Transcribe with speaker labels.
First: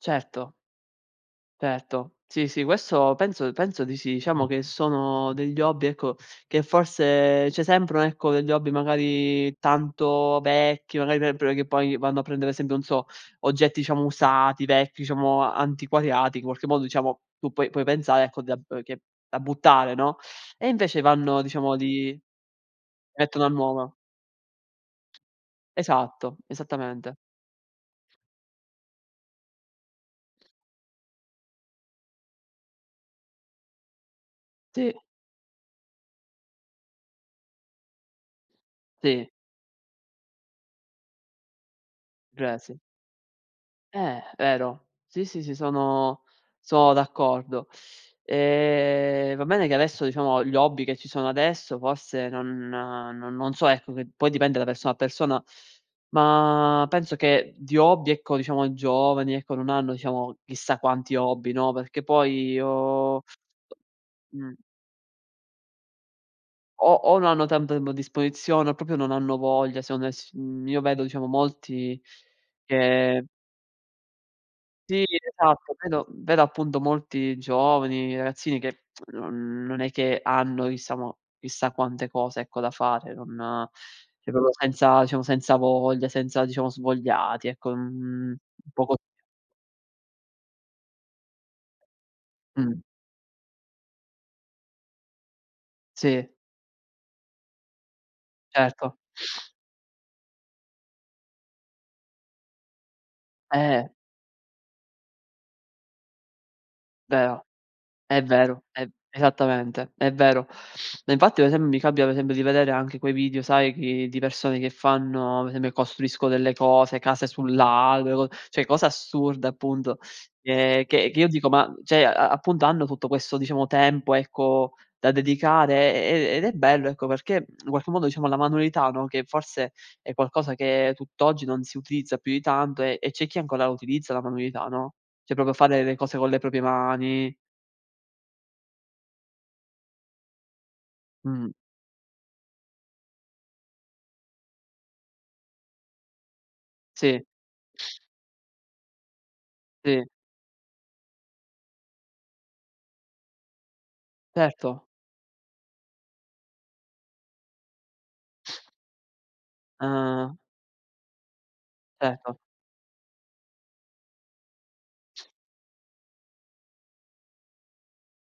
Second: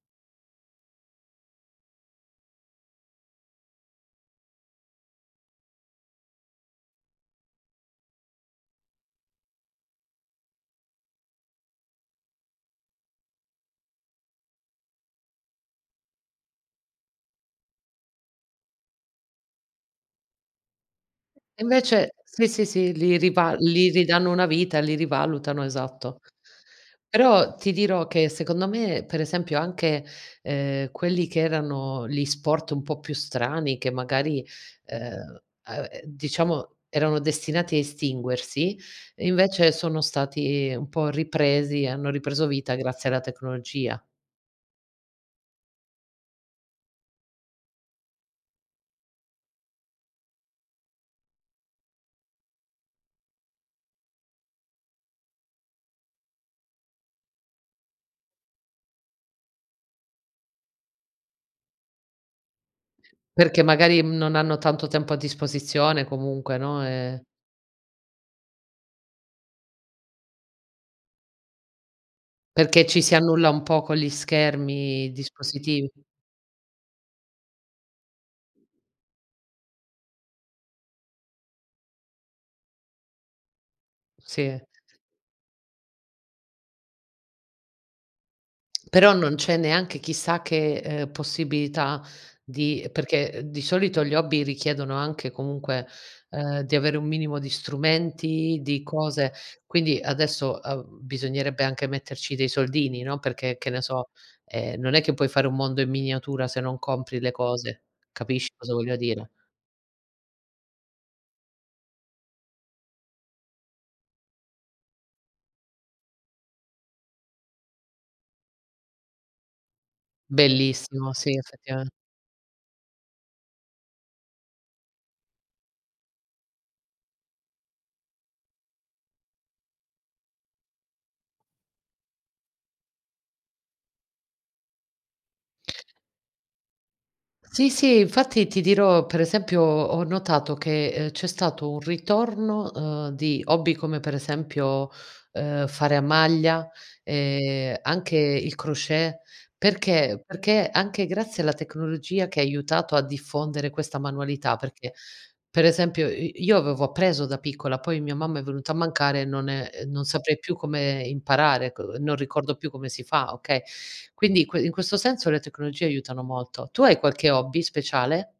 Speaker 1: Certo. Certo. Sì, sì, questo penso penso di sì. Diciamo che sono degli hobby, ecco, che forse c'è sempre un ecco, degli hobby magari tanto vecchi, magari [unintelligible] che poi vanno a prendere, esempio non so, oggetti diciamo usati, vecchi, diciamo antiquariati, in qualche modo diciamo, tu puoi puoi pensare ecco, da b che da buttare, no, e invece vanno
Speaker 2: E
Speaker 1: diciamo
Speaker 2: invece
Speaker 1: di
Speaker 2: sì, sì, sì, li
Speaker 1: mettono a
Speaker 2: riva li
Speaker 1: nuova.
Speaker 2: ridanno una vita, li rivalutano, esatto.
Speaker 1: Esatto, esattamente.
Speaker 2: Però ti dirò che secondo me, per esempio, anche, ehm, quelli che erano li sport un po' più strani, che magari,
Speaker 1: Sì.
Speaker 2: ehm, uhm, ehm, diciamo erano destinati a estinguersi,
Speaker 1: Sì.
Speaker 2: invece sono stati un po' ripresi, hanno ripreso vita
Speaker 1: Grazi
Speaker 2: grazie alla tecnologia.
Speaker 1: Eh, vero. Sì, sì, sì, sono sono d'accordo. Ehm, va bene che adesso, diciamo gli hobby che ci sono adesso forse, non non so ecco, che poi dipende da persona a persona, ma penso che di hobby ecco, diciamo i giovani ecco, non hanno diciamo, chissà quanti hobby, no, perché poi o
Speaker 2: Perché magari, mhmm, non
Speaker 1: Mh.
Speaker 2: hanno tanto tempo a disposizione comunque, no,
Speaker 1: O o
Speaker 2: ehm
Speaker 1: non hanno tanto tempo a disposizione o proprio non hanno voglia secondo e s mhmm, io vedo diciamo molti
Speaker 2: Perché ci si
Speaker 1: che
Speaker 2: annulla un po' con gli
Speaker 1: Sì,
Speaker 2: schermi, i
Speaker 1: esatto.
Speaker 2: dispositivi.
Speaker 1: Vedo vedo appunto molti giovani, ragazzini che non non è che hanno diciamo chissà mo chissà quante cose ecco da fare, non cioè proprio
Speaker 2: Sì.
Speaker 1: senza diciamo senza voglia, senza diciamo svogliati, ecco, mhmm, un po' co
Speaker 2: Però non c'è neanche chissà che, ehm, possibilità
Speaker 1: Mh.
Speaker 2: di perché di solito gli hobby richiedono anche comunque,
Speaker 1: Sì.
Speaker 2: ehm, di avere un minimo di strumenti, di
Speaker 1: Certo.
Speaker 2: cose. Quindi adesso, uhm, bisognerebbe anche metterci dei soldini, no. Perché che ne
Speaker 1: Eh.
Speaker 2: so, ehm, non è che puoi fare un mondo in miniatura se non compri le
Speaker 1: Vero,
Speaker 2: cose.
Speaker 1: è
Speaker 2: Capisci
Speaker 1: vero,
Speaker 2: cosa
Speaker 1: è
Speaker 2: voglia dire?
Speaker 1: esattamente, è vero. Ma infatti ad esempio, mi capita, pe esempio di vedere anche quei video sai chi di persone che fanno, per esempio costruisco delle cose, case sul lago, le co cioè cosa assurda appunto, che che
Speaker 2: Bellissimo,
Speaker 1: che io
Speaker 2: sì,
Speaker 1: dico: "Ma
Speaker 2: effettivame
Speaker 1: cioè, a appunto hanno tutto questo diciamo tempo ecco, da dedicare". E e ed è bello ecco, perché in qualche modo diciamo la manualità, no, che forse è qualcosa che tutt'oggi non si utilizza più di tanto e e c'è chi ancora utilizza la manualità, no, cioè proprio fare le cose con le proprie mani.
Speaker 2: Sì, sì. Infatti ti dirò, per esempio ho notato che, ehm, c'è
Speaker 1: Mh.
Speaker 2: stato un ritorno, uhm, di hobby come per esempio, ehm, fare a maglia
Speaker 1: Sì.
Speaker 2: e anche il crochet.
Speaker 1: Sì.
Speaker 2: Perché? Perché anche grazie alla tecnologia che ha aiutato a diffondere questa manualità,
Speaker 1: Certo.
Speaker 2: perché per esempio i io avevo appreso da piccola, poi mia mamma è venuta a mancare e non è e non saprei
Speaker 1: Ah-ah.
Speaker 2: più come imparare, co non
Speaker 1: Certo.
Speaker 2: ricordo più come si fa, okay. Quindi in que questo senso le tecnologie aiutano molto. Tu hai qualche hobby speciale?